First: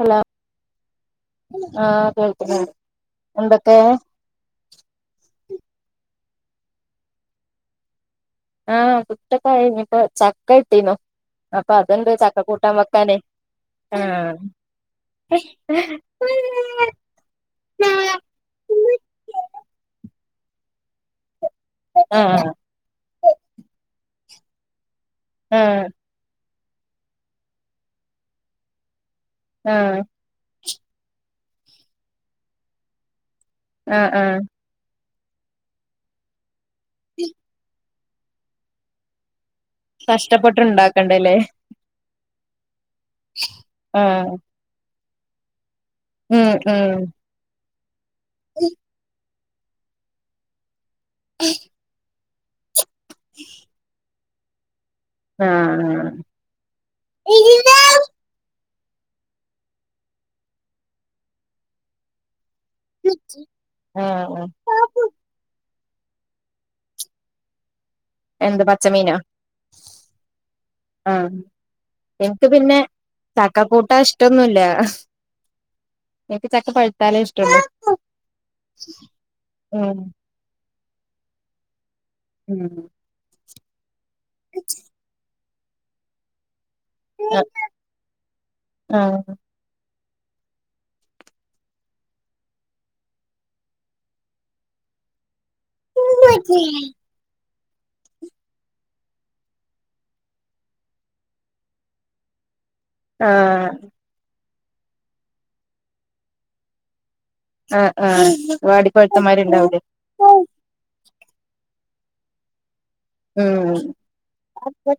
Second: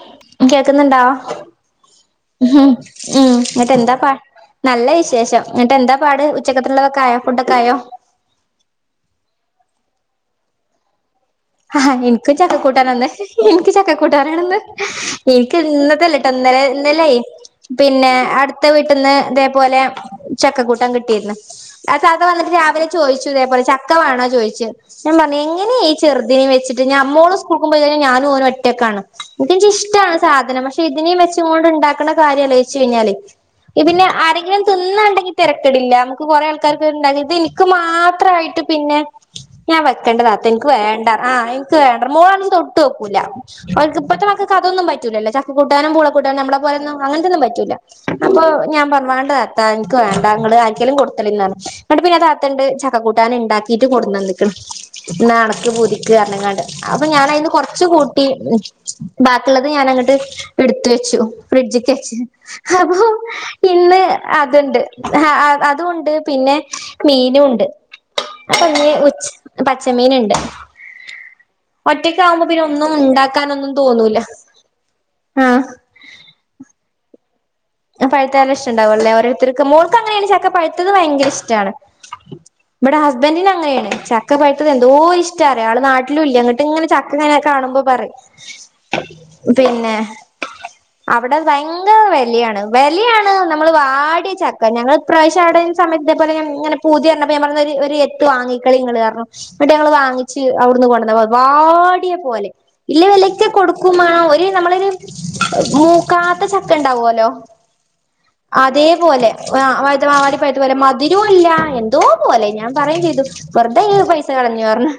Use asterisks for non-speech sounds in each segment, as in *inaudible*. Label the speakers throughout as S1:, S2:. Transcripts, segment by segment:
S1: Hello
S2: കേക്കുന്നുണ്ടോ
S1: ആഹ് കേൾക്കുന്നുണ്ട്
S2: ഉം എന്നിട്ട്
S1: എന്തൊക്കെ
S2: എന്താ നല്ല വിശേഷം എന്നിട്ട് എന്താ പാട് ഉച്ചക്കത്തിലുള്ളതൊക്കെ ആയോ ഫുഡൊക്കെ ആയോ
S1: ആഹ് ഫുഡൊക്കെ ആയിഞ്ഞിപ്പൊ ചക്കട്ടീണു
S2: ആഹ് ൻക്കും ചക്കക്കൂട്ടാനന്ന് എനിക്ക്
S1: ആഹ്
S2: ചക്കക്കൂട്ടാനാണന്ന് ൻക്ക് ഇന്നത്തല്ലട്ടോ ഇന്നലെ ഇന്നലെ പിന്നെ അടുത്ത വീട്ടിൽന്ന് തേപോലെ ചക്കക്കൂട്ടാൻ കിട്ടിയിരുന്നു ആ താത്ത വന്നിട്ട്
S1: ആഹ്
S2: രാവിലെ ചോദിച്ചു ഇതേപോലെ ചക്ക വേണോ പോയിച്ച് ഞാമ്പറഞ്ഞ് എങ്ങനേ
S1: ആഹ്
S2: ഇനി വെച്ചട്ട് മോള് സ്കൂക്കുമ്പോനും ഞാനുംഓനും ഒറ്റക്കാണ് ൻക്ക്
S1: ആഹ്
S2: ഇഷ്ടാണ് സാധനം പക്ഷെ പക്ഷെ ഇതിനേം വെച്ചോണ്ട് ണ്ടാക്ക്ണ കാര്യാലോയിച്ച് കഴിഞ്ഞാല്
S1: ആഹ്
S2: പിന്നെ
S1: ആഹ്
S2: ആരെങ്കിലും തിന്നണ്ടെ തെരക്കടില്ല മ്മക്ക് കൊറെേ ആ ക്കാർക്ക്ണ്ടാക്ക് ത്ൻക്ക്മാ ത്രായിട്ട് പിന്നെ ഞാ വെക്കണ്ട താത്ത
S1: കഷ്ടപ്പെട്ട്
S2: വേണ്ട ആ
S1: ഇണ്ടാക്കണ്ടല്ലേ
S2: ൻക് വേണ്ട മോ ട്ടോക്കൂല ഓൽക്ക് പ്പത്തെ
S1: ആഹ്
S2: മക്കക്ക് അതൊന്നും പറ്റ റ്റൂലല്ലാ ചക്ക കൊ ട്ടാനും പൂളകൂട്ടാനും
S1: ഉം
S2: മ്മള പോലൊന്നും
S1: ഉം
S2: അങ്ങനത്തെന്നും പറ്റില്ല അപ്പൊ ഞാൻ പറഞ്ഞാണ്ടാ ൻക്ക് വേണ്ട ങ്ങള് ലും കൊട്ത്തളിന്ന ങ്ങട്ട്പിന്നെ അത ത്ണ്ട് ച കൂട്ടാനെ ണ്ടാക്കിട്ട് കൊടുന്നന്ന് *unintelligible* നാട
S1: ആഹ്
S2: പുതുക്കിയ കാരണംങ്ങാണ്ട് അപ്പൊ ഞാനതിന്ന് കൊറച്ച് കൂട്ടി ബാക്കിള്ളത് ഞാനങ്ങോട്ട് എടുത്വച്ചു ഫ്രിഡ്ജക്ക്ച്ചു. അപ്പൊ, ഇന്ന്
S1: ആഹ്
S2: അതൊണ്ട്, ആ ആ അതും ഉണ്ട് പിന്നെ മീനും ഉണ്ട്.
S1: എന്ത്
S2: അപ്പൊ ന്ന്‌
S1: പച്ചമീനോ
S2: ഉച് പച്ചമീനൊണ്ട്.
S1: ആ എൻക്ക് പിന്നെ ചക്ക
S2: ഉണ്ടാക്കാനൊന്നും തോന്നൂല
S1: കൂട്ടാഇഷ്ടൊന്നുല്ല എനിക്ക് ചക്ക പഴുത്ത തലേഷ്
S2: ആ പഴുത്താല് ഇഷ്ടണ്ടാവൊള്ളല്ലേ ഓരോരുത്തർക്കു.
S1: ഉം
S2: മോൾക്കങ്ങനെയാണ് ചക്ക പഴ് ത്തത് ഭയങ്കര ഇഷ്ടാണ്.
S1: ഉം
S2: ബടെ ഹസ്ബൻഡിനങ്ങനെയാ ചക് ക്ക പഴുത്തതെന്തോരിഷ് ഇഷ്ടറ്റാണെന്നറിയോ നാട്ടിലുല്ല്യ ങ്ങനെ ചക്കങ്ങനെ കാണുമ്പ പറേം,
S1: ആഹ്
S2: പിന്നെ അവിടെ ഭയങ്കര വെലയാണ്. വെലേയാണ്, നമ്മള് വാടിയ ചക്ക ഞങ്ങള് ഫ്രഷ് ചാടാൻ സമയതേപോലെ ങ്ങനെ പൂതിപ്പറേഞ്ഞാപ്പ ഞാൻ പർ ഒരു ഒരു എത്ത് വാങ്ങിക്കളിങ്ങള്, കാരണം, ഇവിടെ ഞങ്ങൾ വാങ്ങിച്ച് അവിടുന്ന് കൊണ്ടന്ന്‌, വാടിയ പോലെ. ഇല്ല് വിലക്ക്
S1: ആഹ്
S2: കൊടുക്കുംമേണം ഒരു നമ്മളേല് മൂക്കാത്ത ചക്ക ഉണ്ടാവ്വല്ലോ?
S1: ആഹ് ആഹ്
S2: അതേപോലെ ആ
S1: വാടിപ്പഴുത്തമാരുണ്ടാവൂലേ
S2: പഴുത്ത ആ വാടിപ്പഴുത്തപോലെ മതി രൂല്ല എന്തോ പോലെ ഞാൻ പറയും ചെയ്തു
S1: ഉം
S2: വെറുതെ ഇങ്ങപൈസ കളഞ്ഞുറഞ്ഞ്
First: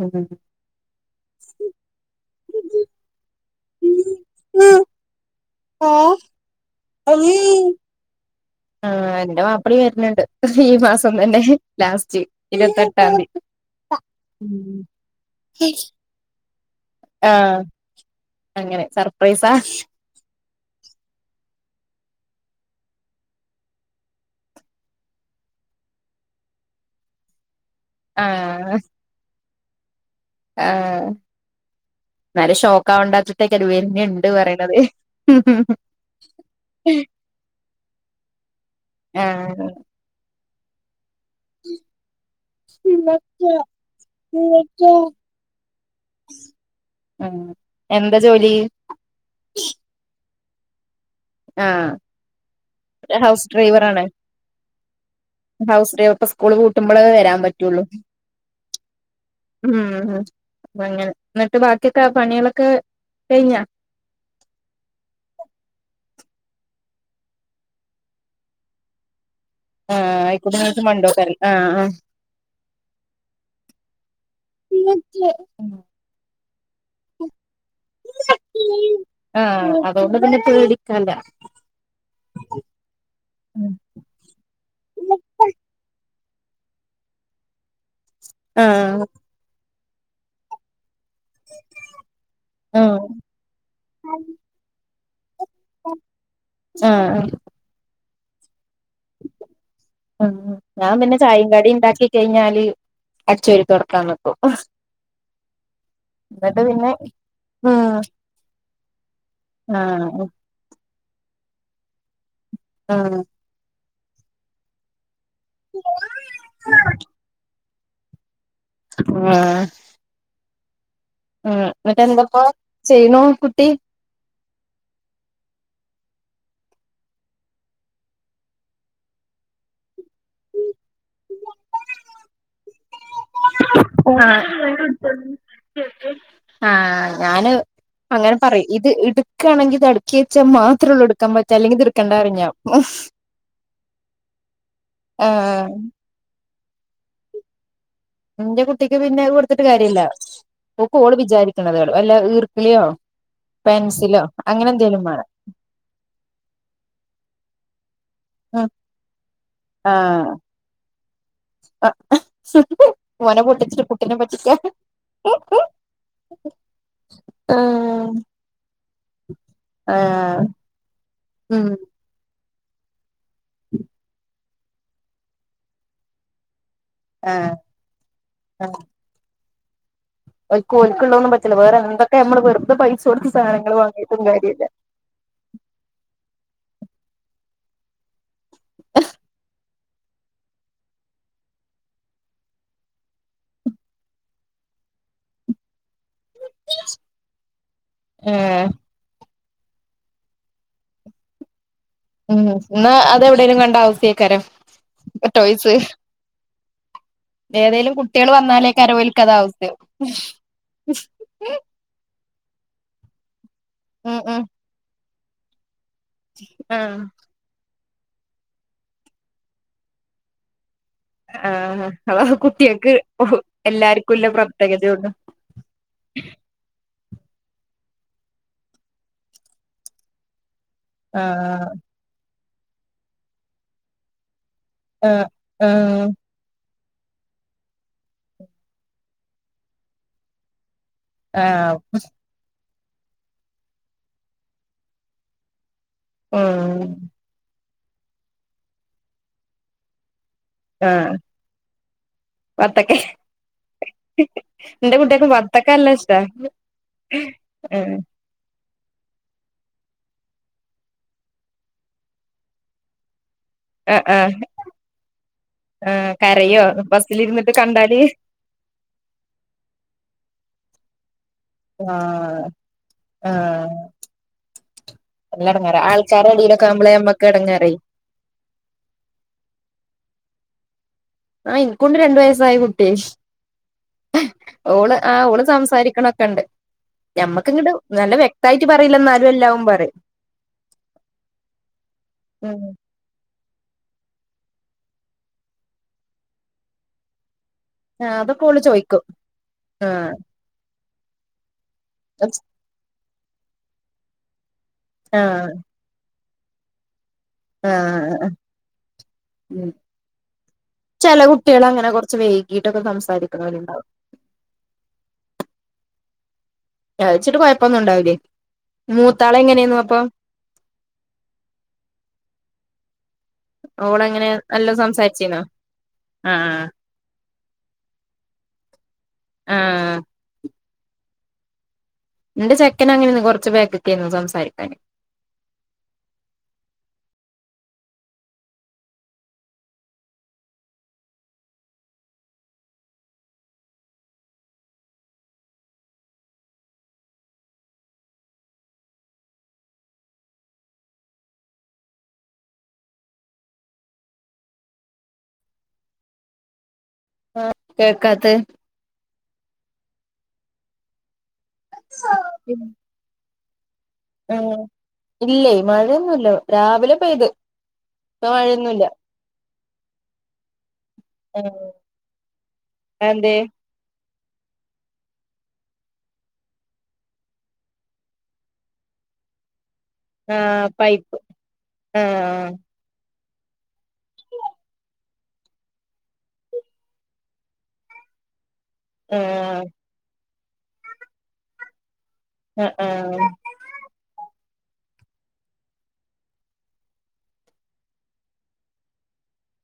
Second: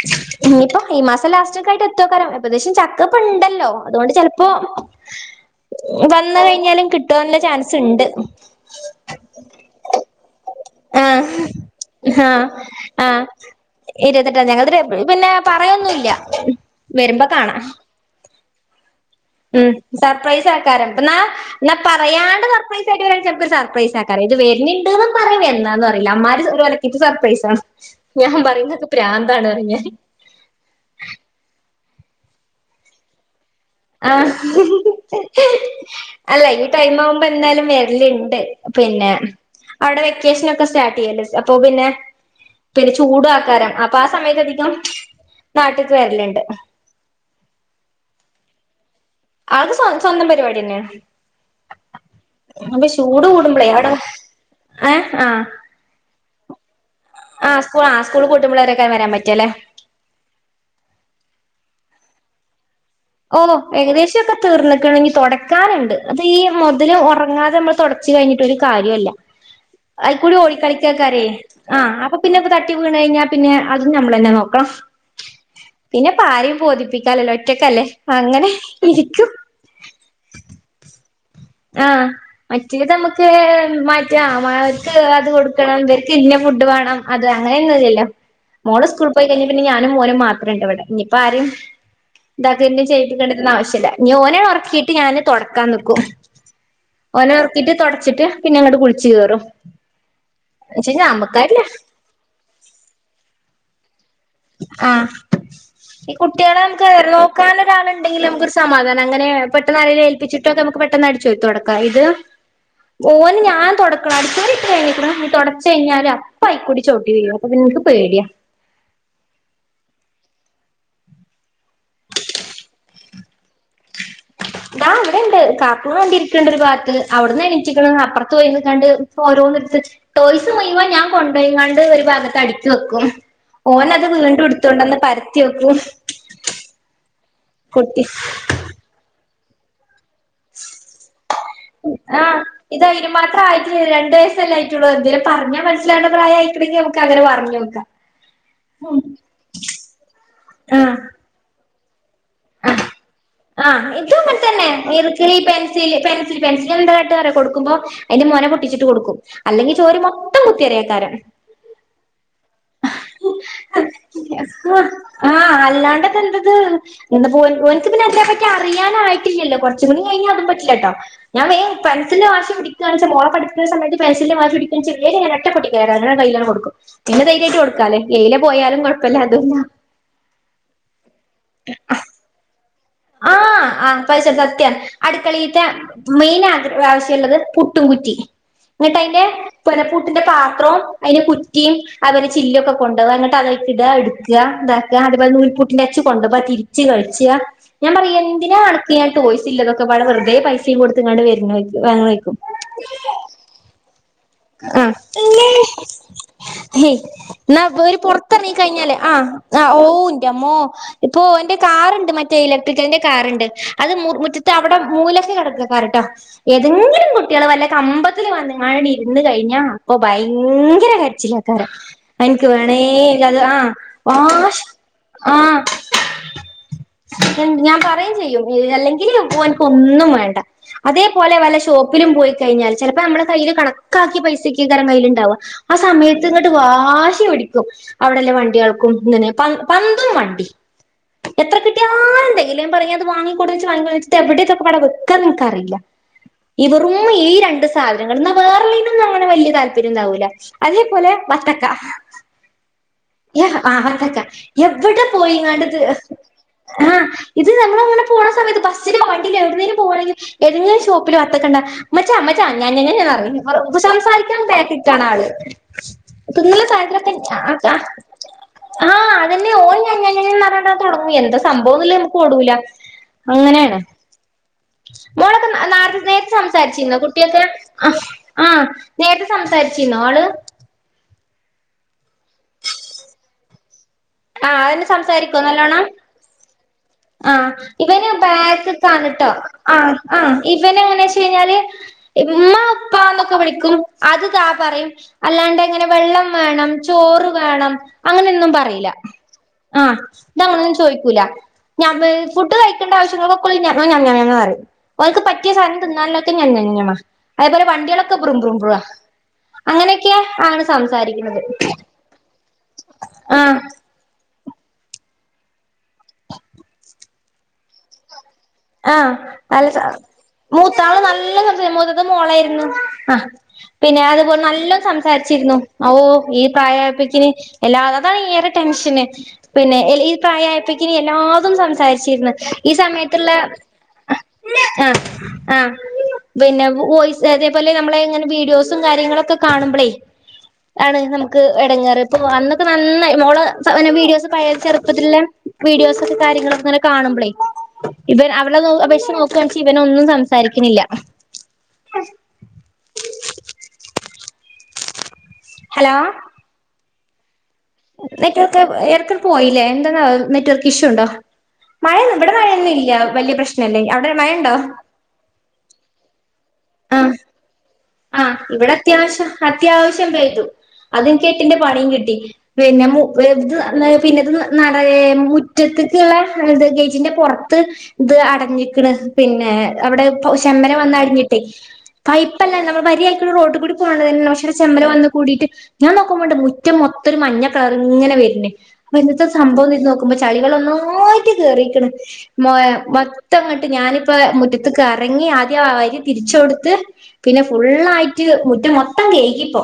S1: ഉം
S2: ഇനിയിപ്പോ ഈ മാസം ലാസ്റ്റക്കായ്ട്ട് എത്തുംക്കാര് പ്പത്യാശം ചക്കപ്പണ്ടല്ലോ അതുകൊണ്ട് ചെലപ്പോ
S1: ആഹ്
S2: വൽ കഴിഞ്ഞാലും കിട്ടുവാനുള്ള ചാൻസിണ്ട്.
S1: ആ എന്റെ മാപ്പിളിം വര്ണ് ണ്ട് ഈ മാസം
S2: ആഹ്
S1: തന്നെ ലാസ്റ്റ്
S2: ആഹ് ആഹ്
S1: ഇരത്തെട്ടാംന്തി
S2: ഇരുപത്തെട്ടാം ഞങ്ങളത് പിന്നെ പറയൊന്നുല്ല വരുമ്പോ
S1: ആ
S2: കാണാം
S1: അങ്ങനെ സർ
S2: ഉം സർപ്രൈസാ ക്കാരം ന്നാ ന്നാ പറയാണ്ട് സർപ്രൈസായിട്ട് വരാണെങ്കിച്ചാ നമ്ക്കൊരു സർപ്രൈസാക്കാരം ഇത് വര്ന്ണ്ട്ന്ന് പറയും എന്നാന്ന് പറയില്ല അമ്മാരി ദര് ഒൽക്കീത്തെ സർപ്രൈസാണ്
S1: ആഹ്
S2: ഞാമ്പറയുങ്ങക്ക് പ്രാന്താണ് പറയും ഞാൻ
S1: ആഹ് നല്ല ഷോക്ക് ആവണ്ടാച്ച്
S2: ആ അല്ല ഈ ടൈമാവുമ്പോ എന്തായാലും വര്ല് ണ്ട് പിന്നെ
S1: ആഹ്
S2: അവിടെ വെക്കേഷനൊ സ്റ്റാർട്ടെയ്യല് അപ്പൊ പിന്നെ പിന്നെ ചൂടു ആക്കാരം അപ്പ ആ സമയത്ത് അധികം നാട്ട്ക്ക് വരല്ണ്ട്
S1: എന്താ ജോലി
S2: ആൾക് സ്വ സ്വന്തം പര്പാ പിന്നെ
S1: ആഹ് ഹൗസ്
S2: കൂടുമ്പളേ അവിടെ
S1: ഡ്രൈവറാണ്
S2: ഏഹ് ആഹ്
S1: ഹൗസ് ഡ്രൈവർ ഇപ്പ സ്കൂള് പൂട്ട്മ്പളേ വരാൻ
S2: ആഹ്
S1: പറ്റുള്ളൂ
S2: സ്കൂൾ ആഹ് സ്കൂൾ പൂട്ടുമ്പളേക്കാരം വരാൻ പറ്റാല്ലേ
S1: ഉം പ്പങ്ങനെ ന്നെട്ട് ബാ താ പണികളൊക്കെ
S2: ഓ ഏകദേശ ഓക്കെ തീർന്ന്ക്ക്ണ് ഞ്ഞി തുടക്കാനുണ്ട്. ത് ഈ മുതല് ഉറങ്ങാതെ നമ്മള് തുടച്ച് കഴിഞ്ഞിട്ടൊരു കാര്യല്ല.
S1: ആഹ്
S2: അയിക്കൂടി
S1: ആയിക്കോട്ടെ നിങ്ങൾക്ക്
S2: ഓടിക്കളിക്കക്കാരേ
S1: മണ്ടോക്കാരൽ
S2: ആഹ് അപ്പൊ പിന്നെ തട്ടി വീണ് കഴിഞ്ഞാ പിന്നെ അ അതും ഞമ്മളന്നെ ക്കളോ പിന്നെ ഇപ്പ രേം ബോധിപ്പിക്കാല്ലല്ലോ ഒറ്റക്കല്ലേ? അങ്ങനെ ഇരിക്കും
S1: ആഹ് അതൊണ്ട് തന്നെ പേടികാന്ല്ലാ
S2: ആഹ് മറ്റേത് നമുക്ക് മാറ്റ മാക്ക് അത് കൊടുക്കണം ഇവര് ഇന്ന ഫുഡ് വേണം അത് അങ്ങനെ ഒന്നുല്ലല്ലോ മോള്
S1: ആഹ്
S2: സ്കൂൾ പോയി കഴിഞ്ഞ പിന്നെ ഞാ നും മോനും മാത്രം ഉണ്ട് ഇവിടെ ഞ് ഇപ്പ ആരും ഇതാക്കെ
S1: ആഹ്
S2: ചെയ്കണ്ടിരുന്ന ആവശ്യമില്ല ഓനെ ഉറക്കി ട്ട് ഞാന് തൊടക്കാൻ നിക്കും ഓനെ ഒർക്കീട്ട് തൊ ടച്ചിട്ട് പിന്നങ്ങട്ട് കു
S1: ഉം ഞാം പിന്നെ ചായിം
S2: നമ്മുക്കായിട്ടില്ല
S1: കടി ണ്ടാക്കി കഴിഞ്ഞാല് അടിച്ചോരി തൊട ക്കാണ്.
S2: ആഹ് ഈ
S1: എന്നിട്ട്
S2: കുട്ട്യേളമ്മക്ക്
S1: പിന്നെ ഉം
S2: നോക്കാനൊരാള്ണ്ടെങ്കില് നമുക്കൊരു സമാധാ അങ്ങനെ പെട്ടെന്ന് ആരേലും
S1: ആഹ്
S2: ഏൽപ്പിച്ചിട്ടൊക്കെ അമക്ക് പെട്ടെന്ന് അടി ച്ച് തൊടക്ക ഇത്
S1: ആഹ്
S2: ഓന് ഞാ തൊട *unintelligible* വേവിക്കിന്‌ തുടച്ച കഴിഞ്ഞാല് അപ്പ ആയിക്കൂടി ചോട്ടി ചെയ്യും അപ്പൊ പിക്ക് പേടിയ
S1: ആഹ് അ എന്നിറ്റ എന്തൊക്ക ചെയ്യണോ കുട്ടി
S2: ഇതാ വ്ടെണ്ട് കാർട്ടൂൺ കണ്ടിരിക്കണ്ട ഒരു ഭാഗത്ത് അവിടുന്ന് എണീച്ചിക്കണ അപ്പുറത്ത് പോയി കാണ്ട് ഓരോന്നിടത്ത് ടോയ്സ് മുയുമ്പോ ഞാൻ കൊണ്ടപാണ്ട് ഒരു ഭാഗത്ത് അടിക്കി വെക്കും ഓന അത്
S1: ആഹ്
S2: വീണ്ടു ഇട്ത്തോണ്ടന്ന് പരത്തി വെക്കൂ
S1: ആഹ് ഞാന് അങ്ങനെ പറയും ഇത് ഇടു ഒക്ക ആണെങ്കിൽ തട്ക്കിവച്ചമ്മ
S2: ആ ഇതായിന് മാത്രം ആയിട്ട രണ്ടു വയസ്സല്ലേ ആയിട്ടുള്ള എന്തേ പറഞ്ഞാ
S1: ആഹ്
S2: മനസ്സിലാണ് പ്രായ നുക്ക് അങ്ങനെ പറഞ്ഞ് വെക്കാം
S1: എന്റെ കുട്ടിക്ക് പിന്നെ കൊടുത്തിട്ട് കാര്യമല്ല കോ
S2: ആഹ്
S1: ഓള് വിചാരിക്കണുന്നത് അല്ല ഈർക്കിളിയോ
S2: ആ ഇതു
S1: പെൻസിലോ അങ്ങനെ
S2: അങ്ങൻതന്നെ
S1: എന്തേലും വേണം
S2: ഈർകിളി പെൻസില് പെൻസിൽ പെൻസിൽ എന്താകാട്ടാ അറിയോ കൊടു ക്കുമ്പോ അയ്ന്റെ മോന
S1: ഉം
S2: പൊട്ടിച്ചിട്ട് കൊടുക്കും അല്ലെങ്കി ചോര്
S1: ആഹ്
S2: മൊത്തം കുത്തിരയ്ക്കാരം
S1: ആഹ് ഓനെ പൊട്ടിച്ചിട്ട് കുട്ടിനെ പറ്റിക്കാൻ
S2: ആ അല്ലാണ്ടെതെന്തത് എന്ത പോ പോൻ പോൻ പിന്നെ
S1: ആഹ്
S2: അത്തെ പറ്റി അറിയാനായിട്ടില്ലല്ലോ കൊറചൂടി കഴിഞ്ഞാൽ അത
S1: ആഹ്
S2: പറ്റില്ല കേട്ടോ ഞാ വേ
S1: ഉം
S2: പെൻസിന്റെ വാശിപിടി *unintelligible* മോള പഠത്തുന്ന സയത്ത് പെൻസിൽന്റെ മോനാ *unintelligible* കയ്യിലട് കൊട്ക്കും പിന്നെ
S1: ആഹ്
S2: ധൈര്യായിട്ട് കൊടുക്കാലെ എയിലെ പോയാലും കുഴപ്പല്ല അതൂല്ല
S1: ഓൽക്കോൽക്കുള്ളതൊന്നും പറ്റില്ല വേറെ എന്തൊക്കെ നമ്മള് വെറും
S2: ആ ആ പൈസ സത്യാ അടുക്കളീത്തെ മെയിനാ പ്രാവശ്യള്ളത് പുട്ടും കുറ്റി ഇന്നിട്ടയിന്റെ പൊന പ്പുട്ടിന്റെ പാത്രും അതിനെ കുറ്റിയും അത് പോലെ ചില്ലിയൊക്കെ കൊണ്ടോവ ഇങ്ങട്ടത് ഇട്ത് ഇട ഇട്കാ ഇതാക്ക അതേപോലെ നൂൽപ്പൂട്ടിന്റെ അച്ച് കൊണ്ട് പ്പ അ തിരിച്ച് കൾച്ചാ ഞാൻ പറയും എന്തിനാ
S1: ഏഹ്
S2: അണക്ക് ഞാൻ ടോയ്സ് ട്ട് ഇല്ലതൊക്കെപ്പാടെ വെറുതെ പൈസിം കൊടുത്ത്ങ്ങാണ്ട് വര്‌നോയ്
S1: ഉം ഇന്നാ അതെവിടെലും കണ്ടാ അവ്സെയ്ക്കാ
S2: ആ ഇന്നാ ഇവ
S1: ഏതേലും
S2: രു
S1: കുട്ടികൾ
S2: പൊറത്തെറങ്ങീ ക യിഞ്ഞാല്
S1: വന്നാലേക്കാരം
S2: ആ
S1: ഓൽക്ക് അത്
S2: ആ
S1: ആവശ്യം
S2: ഓ ഇൻറ്റമ്മോ ഇപ്പോ ഓന്റെ കാറ്ണ്ട് മ റ്റേ ഇലക്ട്രിക്കലിന്റെ കാറ്ണ്ട് അത്
S1: ഉം ഉം
S2: മുറ്റത്ത് അവിടെ മൂല കടക്ക് വരട്ട
S1: ആഹ്
S2: ഏതെങ്കിലും കുട്യോള് വല്ല കമ്പത്തില് വന്ന്ങ്ങാണ്ടാണ്ടിര് ന്ന് കഴിഞ്ഞ അപ്പൊ ഭയംഗ് ങ്കര കരച്ചിലേക്കാരം
S1: ആഹ് അതാ
S2: അയിൻക്ക് വേണേ
S1: കുട്ടികൾക്ക്
S2: ല്ലത് ആ
S1: എല്ലാർക്കും ഉള്ള
S2: വാശ്
S1: പ്രത്യേകതയുള്ളു
S2: ആ ഞാൻ പറയും ചെയ്യും അല്ലെങ്കില് ഓൻക്ക് ഒന്നും വേണ്ട അതേപോലെ വല്ല
S1: ആഹ്
S2: ഷോപ്പിലും പോയി കഴിഞ്ഞൽ ചെലപ്പോ നമ്മളെ കയ്യില് കണക്ക് കാക്ക്യേ പൈസേക്ക് ക്കേക്കാരം
S1: ആഹ്
S2: കയ്യില്ണ്ടാവ ആ
S1: ആഹ്
S2: സമയത്ത് ഇങ്ങട്ട് വാ വാശി പിടിക്കും അവിടെല്ല വണ്ടികൾക്കും ഇങ്ങനെ പ പന്തും വണ്ടിം എത്ര
S1: ആഹ്
S2: കിട്ടിയാലും തെകയില്ല പറയു അത് വാങ്ങിക്കൊട്ന്നച്ച് വാങ്ങിക്കൊടന്നച്ച്ട്ട് എവടെ ഇതൊക്കെപ്പാടെ വെക്കാ ന്ന് ഇൻകറീല
S1: ഉം
S2: ഇവറും ഈ രണ്ട് സ് സാധനങ്ങൾ ഇന്നാ വേ ള്ളയ് നൊന്നും അങ്ങനെ വല്യ താല്പര്യം ഇണ്ടാവൂല അതേപോലെ
S1: ആഹ്
S2: വത്തക്ക
S1: വത്തക്ക
S2: എ ആ വത്തക്ക
S1: എന്റെ
S2: എവിടെ
S1: കുട്ടികൾക്ക്
S2: പോയിങ്ങാണ്ട്
S1: വത്തക്ക
S2: ത്
S1: നല്ല ഇഷ്ടാ
S2: ആ ഇത് നമ്മള്
S1: ആഹ്
S2: ങ്ങനെ പോണ സമയത്ത് ബസ് സ്സിലും വണ്ടീലുംഎവിട്ന്നേലും പോവാണെങ്കി എതെങ്കിലും ഷോപ്പില് വത്തക്കണ്ടാ മച്ചാ അമ്മച്ചാ ഞൻ ഞഞ്ഞാഞാന്നു അ പ റിം വെറുപ്പ്
S1: ആഹ് ആഹ്
S2: സംസാരിക്കാൻ ബാക്ക് കാണാള്
S1: ആഹ്
S2: തി
S1: കരയോ
S2: ന്നല്
S1: ബസ്സിലിരുന്നിട്ട്
S2: സഹായത്തിനൊക്കെആ
S1: കണ്ടാല്
S2: അതന്നെ ഓൻ ഞ ഞ്ഞ ഞ്ഞഞ്ഞാന്ന് പറ *unintelligible* സംഭവന്നില്ല നമുക്ക്
S1: ആഹ്
S2: ഓടൂല
S1: ആഹ്
S2: അങ്ങനേണ്
S1: നല്ല
S2: മോളൊക്കെ
S1: എടങ്ങേറാ
S2: നാർത്തെത്തെ
S1: ആൾക്കാരുടെ എടയിലൊക്കെ ആവുമ്പളേ നമ്മക്ക്
S2: സംസാരിച്ചിന്നോകുട്ടിയൊക്കെ
S1: എടങ്ങേറേ
S2: ആ നേരത്തെ സംസാരിച്ചീന്നോ ആള്
S1: ആ ഇൻക്കുണ്ട് രണ്ടു വയസ്സായ കുട്ട്യേ
S2: ആഹ് അതന്നെ
S1: ഓള് ആ
S2: സംസാരിക്കോ
S1: ഓള്
S2: നല്ലോണം
S1: സംസാരിക്കണൊക്കെ ഇണ്ട്
S2: ആഹ് ഇവന് ബാക്ക്ക്കാണ്
S1: എന്നാലും
S2: ട്ടോ
S1: എല്ലാവും
S2: ആ
S1: പറയും
S2: ആഹ് ഇവന് എങ്ങനേച്ച് കഴിഞ്ഞാല് ഇമ്മ
S1: ഉം
S2: ഉപ്പാന്നൊ ക്ക വിളിക്കും അത് താ പറയും അല്ലാണ്ടിങ്ങനെ വെള്ളം വേണം ചോറ് വേണം
S1: ആഹ് അതൊക്കെ
S2: അങ്ങനൊന്നും
S1: ഓള്
S2: പറീല
S1: ചോയിക്കും
S2: ആ
S1: ആഹ്
S2: ഇതങ്ങനൊന്നും ചോയ്ക്കൂ പുല ഞാ വ് ഫുഡ് കഴിക്കണ്ടവശ്യം *unintelligible* ഓൽക്ക് പറ്റിയ
S1: ആഹ്
S2: സാനം തിന്നാല *unintelligible* ഞമ്മ അതേപോലെ വണ്ടികളൊക്കെ
S1: ആഹ്
S2: ബ്രും ബ്രുംബ്രുവാ
S1: ഉം
S2: അങ്ങനെയൊക്കെയ ആണ് സംസാരിക്കുന്നത്
S1: വീട്ടൊക്കെ
S2: ആഹ്
S1: സംസാരിക്കുണോല് ഉണ്ടാവും
S2: *inaudible*
S1: കഴിച്ചിട്ട് കുഴപ്പമൊന്നും ഉണ്ടാവില്ലേ
S2: ആഹ്
S1: മൂത്താള്
S2: *unintelligible*
S1: എങ്ങനെയാന്നു
S2: ന
S1: അപ്പൊ
S2: മൂത്താള് നല്ല സംസാര *unintelligible* മൂത്തതും മോളായിരുന്നു ആഹ് പിന്നെ
S1: ഓള് എങ്ങനെ
S2: അതുപോലെ നല്ലോ
S1: നല്ലോം സംസാരിച്ചീന്നോ
S2: സംസാരിച്ചിരുന്നു ഔ ഓ ഈ
S1: ആഹ്
S2: പ്രായമായപ്പഴ്ക്കിന് എല്ലാ അതാണ് ടെൻഷന് പിന്നെ
S1: ആഹ്
S2: *unintelligible* ഈ പ്രായായപ്പ് ത്തിന് എല്ലാതും സംസാരിച്ച്
S1: എന്റെ
S2: ത്തി *unintelligible* ഈ
S1: ചെക്കന്
S2: സമയത്ത്
S1: അങ്ങനെയാന്ന്
S2: ത്തിള്ള
S1: കൊറച്ച് ബേക്ക്ക്കേന്നു സംസാരിക്കാന്
S2: ആഹ് ആഹ് പിന്നെ *unintelligible* പ്പല്യ നമ്മള് ഇങ്ങനെ വീഡിയോസും കാര്യങ്ങളും ഒക്കെ കാണുമ്പളെ ആണ് നമുക്ക് എടങ്ങേറ് അന്നൊക്കെ നന്നായി മോള് വീഡിയോസ് ചെറുപ്പത്തിലുള്ള വീഡിയോസും കാര്യങ്ങളും ഒക്കെ കാണുമ്പളെ ഇവൻ അവളെ അപേക്ഷിച്ച് നോക്കുവാണേൽ ഇവൻ ഒന്നും സംസാരിക്കുന്നില്ല ഹലോ
S1: കേക്കാത്തെ
S2: നെറ്റ്‌വർക്ക് ഇടക്ക് പോയില്ലേ എന്തെന്നാ *unintelligible* നെറ്റ് നെറ്റ്‌വർക്ക് ഇഷ്യൂ ഉണ്ടോ മഴയ ഇവിടെ മഴയൊന്നും ഇല്ല വലിയ പ്രശ്നം
S1: ഉം ഇല്ലെ മഴയൊന്നുല്ല രാവിലെ
S2: ആഹ്
S1: പെയ്ത് ഇപ്പൊ
S2: ആഹ് ഇവിടെ
S1: മഴയൊന്നുല്ല
S2: അത്യാവശ്യം അത്യാവശ്യം പെയ്തു അത് എനിക്ക് എട്ടിന്റെ
S1: ആഹ്
S2: പണ കിട്ടി
S1: അതെന്തേ
S2: പിന്നെത് *unintelligible* പിന്നെത് നട മുറ്റത്തേക്കുള്ള ഗേറ്റിന്റെ പുറത്ത് ഇത് അടഞ്ഞിരിക്കണ് പിന്നെ അവിടെ ഇപ്പൊ
S1: ആഹ്
S2: ശമ്മല് വന്ന്
S1: പൈപ്പ്
S2: അടിഞ്ഞിട്ട് പൈ
S1: ആഹ്
S2: പ്പല്ല നമ്മൾ വരിയാ റോട്ടിക്കൂടി *unintelligible* ചെമ്മല് വന്നു കൂടിയിട്ട് ഞാൻ നോക്കുമ്പോളുണ്ട് മുറ്റം മൊത്തം ഒരു മഞ്ഞ കളർ ഇങ്ങനെ വര്ണ് ഇന്നത്തെ
S1: ആഹ്
S2: സംഭവം നീ നോക്കുമ്പോ ചളികൾ ഒന്നായിട്ട് കേറീക്ക്ണ് മ
S1: ആ ആഹ്
S2: മൊത്തം ങ്ങട്ട് ഞാനിപ്പം മുറ്റ ത്ത്ക്കെറങ്ങി ആദ്യം ആ അരി തിരിച്ചു കൊടുത്ത് പിന്നെ ഫുള്ളായിട്ട് മുറ്റം മൊത്തം കഴുകി ഇപ്പോ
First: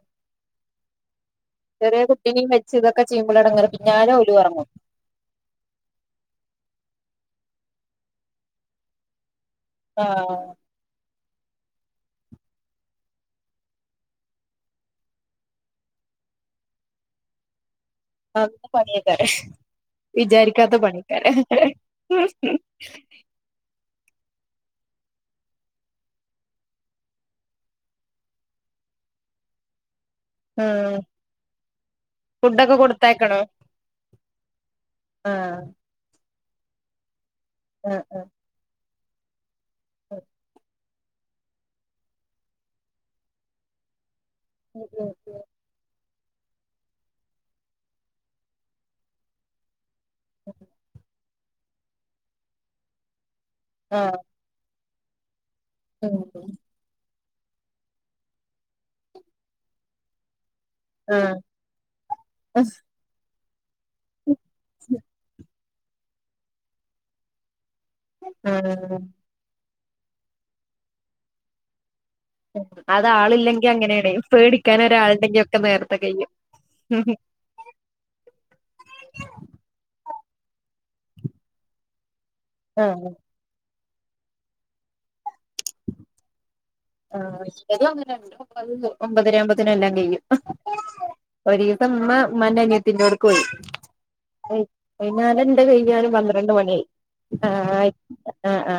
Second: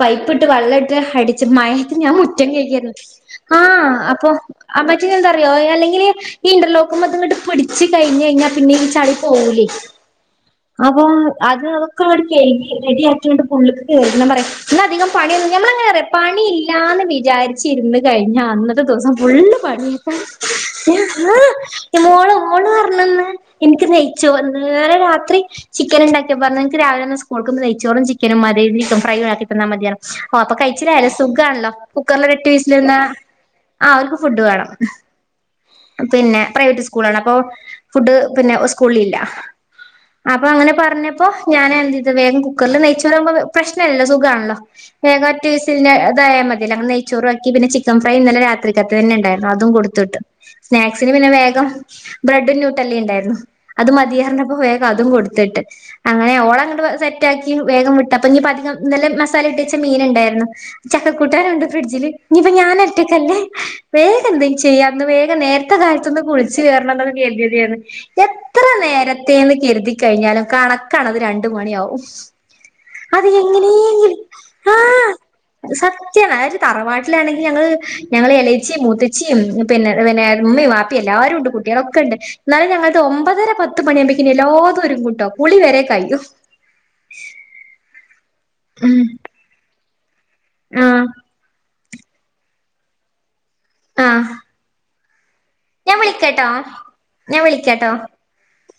S2: പൈപ്പിട്ട് വെള്ളം ഇട്ട് അടി ച്ച് മഴയത്ത്
S1: ചെറിയ
S2: ഞാൻ
S1: കുട്ടിനിം
S2: മുറ്റം
S1: വെച്ച്
S2: കഴികാരുന്നു
S1: ഇതൊക്കെ ചെയ്യുമ്പോളാണ് എടങ്ങേറ്
S2: ആഹ്
S1: പിന്നാലെ
S2: അപ്പൊ
S1: ഓലും ഒറങ്ങും
S2: അപ്പോക്ക് എന്താന്ന് അറിയോ അല്ലെങ്കില് ഈ ഇന്റർലോക്കുമ്മേൽ ഇതങ്ങോട്ട് പിടിച്ച് കഴിഞ്ഞ് കഴിഞ്ഞാ പിന്നെ ഈ ചളി പോകൂല്ലേ
S1: ആഹ്
S2: അപ്പൊ അത് അതൊക്കെങ്ങട്ട് കയ്കി റെഡിയാക്കി പ്പങ്ങട്ട് ഉള്ള്ക്ക് കേറി ഞാൻപറയാ ന്നധികം പണിയൊന്നുല്ല ഞമ്മളെങ്ങനേന്നറിയോ പണില്ലാന്ന് വിചാരിച്ച് ഇരുന്ന് കഴിഞ്ഞ
S1: അന്ന്
S2: അന്നത്തെ ദിവസം
S1: പണിയേക്കാരം
S2: ഫുള്ള് പണിയേക്കാരം.
S1: വിചാരിക്കാത്ത പണിയേക്കാരം
S2: മോള് മോള് പറഞ്ഞുന്ന് ഇൻക്ക് നെയ് ചോറ് ഇന്നലെ രാത്രി ചിക്കന്ണ്ടാക്കി. പറഞ്ഞു ഇന്ന് രാവിലെ സ്‌കൂൾക്ക് നെയ്‌ച്ചോറും ചിക്കനും മതി. ചിക്കൻ ഫ്രൈയും ആക്കിതന്നാമതി പറഞ്ഞു. ആ അപ്പൊ
S1: ആഹ്
S2: കഴിച്ചിലായല്ലൊ സുഖാണല്ലോ കുക്കറിലൊക്കെട്ട് വിസില്
S1: ഫുഡൊക്കെ
S2: വന്നാ
S1: കൊടുത്തയക്കണോ
S2: ആ ഓര്ക്ക് ഫുഡ് വാണം
S1: ആഹ്
S2: പിന്നെ പ്രൈവറ്റ് സ്കൂളാണ് അപ്പൊ
S1: ആഹ്
S2: ഫുഡ് പിന്നെ സ് സ്കൂളിലില്ല
S1: ആഹ്
S2: അപ്പങ്ങനെ പറഞ്ഞപ്പ് പ്പൊ ഞാനെന്തീതു വേഗം കുക്കറില് നെയ്‌ച്ചോറാകുമ്പോ പ്രശ്നല്ലല്ലോ സുഖാണല്ലോ ല്ലോ വേഗോറ്റ വിസിലിന് തായമതിയല്ലോ നെയ്ച്ചോറാക്കി പിന്നെചിക്കൻ ഫ്രൈ ഇന്നലെരാത്രിക്കത്തെന്നെണ്ടായിരുന്നു അതും കൊട് ത്തു വിട്ടു സ്നാക്സിന് പിന്നെ വേ ഗം ബ്രെഡും ന്യൂട്ടല്ലിംണ്ടായിര്ന്നു അത്
S1: ആഹ്
S2: മതീന്ന് പറഞ്ഞപ്പോ വേ അതും കൊടുത്ത് വിട്ട് അങ്ങനെ ഓളങ്ങട്ട് സെ റ്റാക്കി വേഗം വിട്ടു. അപ്പഞ്ഞീപധികം ഇന്നലെ മസാല ഇട്ടച്ച മീന്ണ്ടായിര്ന്നു. ചക്ക
S1: ആഹ്
S2: കൂട്ടാനൂണ്ട് ഫ്രിഡ്ജില്. ഞ്ഞീപ്പ ഞാനൊറ്റക്കല്ലേ വേഗം എന്തെങ്കിലും ചെയ്യ ഇന്ന് വേഗം നേര ത്തെ കാലത്തൊന്ന് കുളിച്ച് കേറണം ന്നൊക്കെ കര്ത്യെതേയ്രുന്നു. എത്ര
S1: ആഹ്
S2: നേരത്തേന്ന് കര്തി കഴിഞ്ഞാലും കണ ക്കാണത് രണ്ട് മണിയാകും അത്
S1: ആളില്ലെങ്കി അങ്ങനേണേ
S2: എങ്ങനെയെങ്കിലും
S1: പേടിക്കാൻ
S2: ആഹ്
S1: ഒരാളുണ്ടെങ്കി ഒക്കെ നേരത്തെ കയ്യും
S2: സത്യാണ് അതായത് തറവാട്ടിലാണെങ്കിൽ ഞങ്ങള് ഞങ്ങള് എളേച്ചിം മൂത്തച്ചിം പിന്നെ പിന്നെ ഇമ്മീം വാപ്പീമ് എല്ലാരുണ്ട് കുട്ട്യാളൊക്കെണ്ട് ന്നാലും ങ്ങങ്ങളത്
S1: ആഹ്
S2: ഒമ്പതര പത് ത്ത് മണിയാകുമ്പത്തിന് എല്ലാതും ഒര്ങ്ങ്ട്ടോ കുളിവരെ കയിയും
S1: ആ ഇന്റതും അങ്ങനെണ് ട്ടോ ഒമ്പത്
S2: ഉം
S1: ഒമ്പതെര ആകുമ്പോത്തിന് എല്ലാം ക യും
S2: ആഹ്
S1: ഒര് ഇപ്പ ഇമ്മ ഇമ്മാന്റെ അനിയത്തിന്റോട്ക്കോയി
S2: ആഹ്
S1: ഞാനന്റെ
S2: ഞാൻ
S1: കഴിയ്യാനും
S2: വിളിക്കാട്ടോ
S1: പന്ത്രണ്ട് മണിയായി
S2: ഞാൻ
S1: ആ
S2: വിളിക്കാട്ടോ
S1: ആ ആ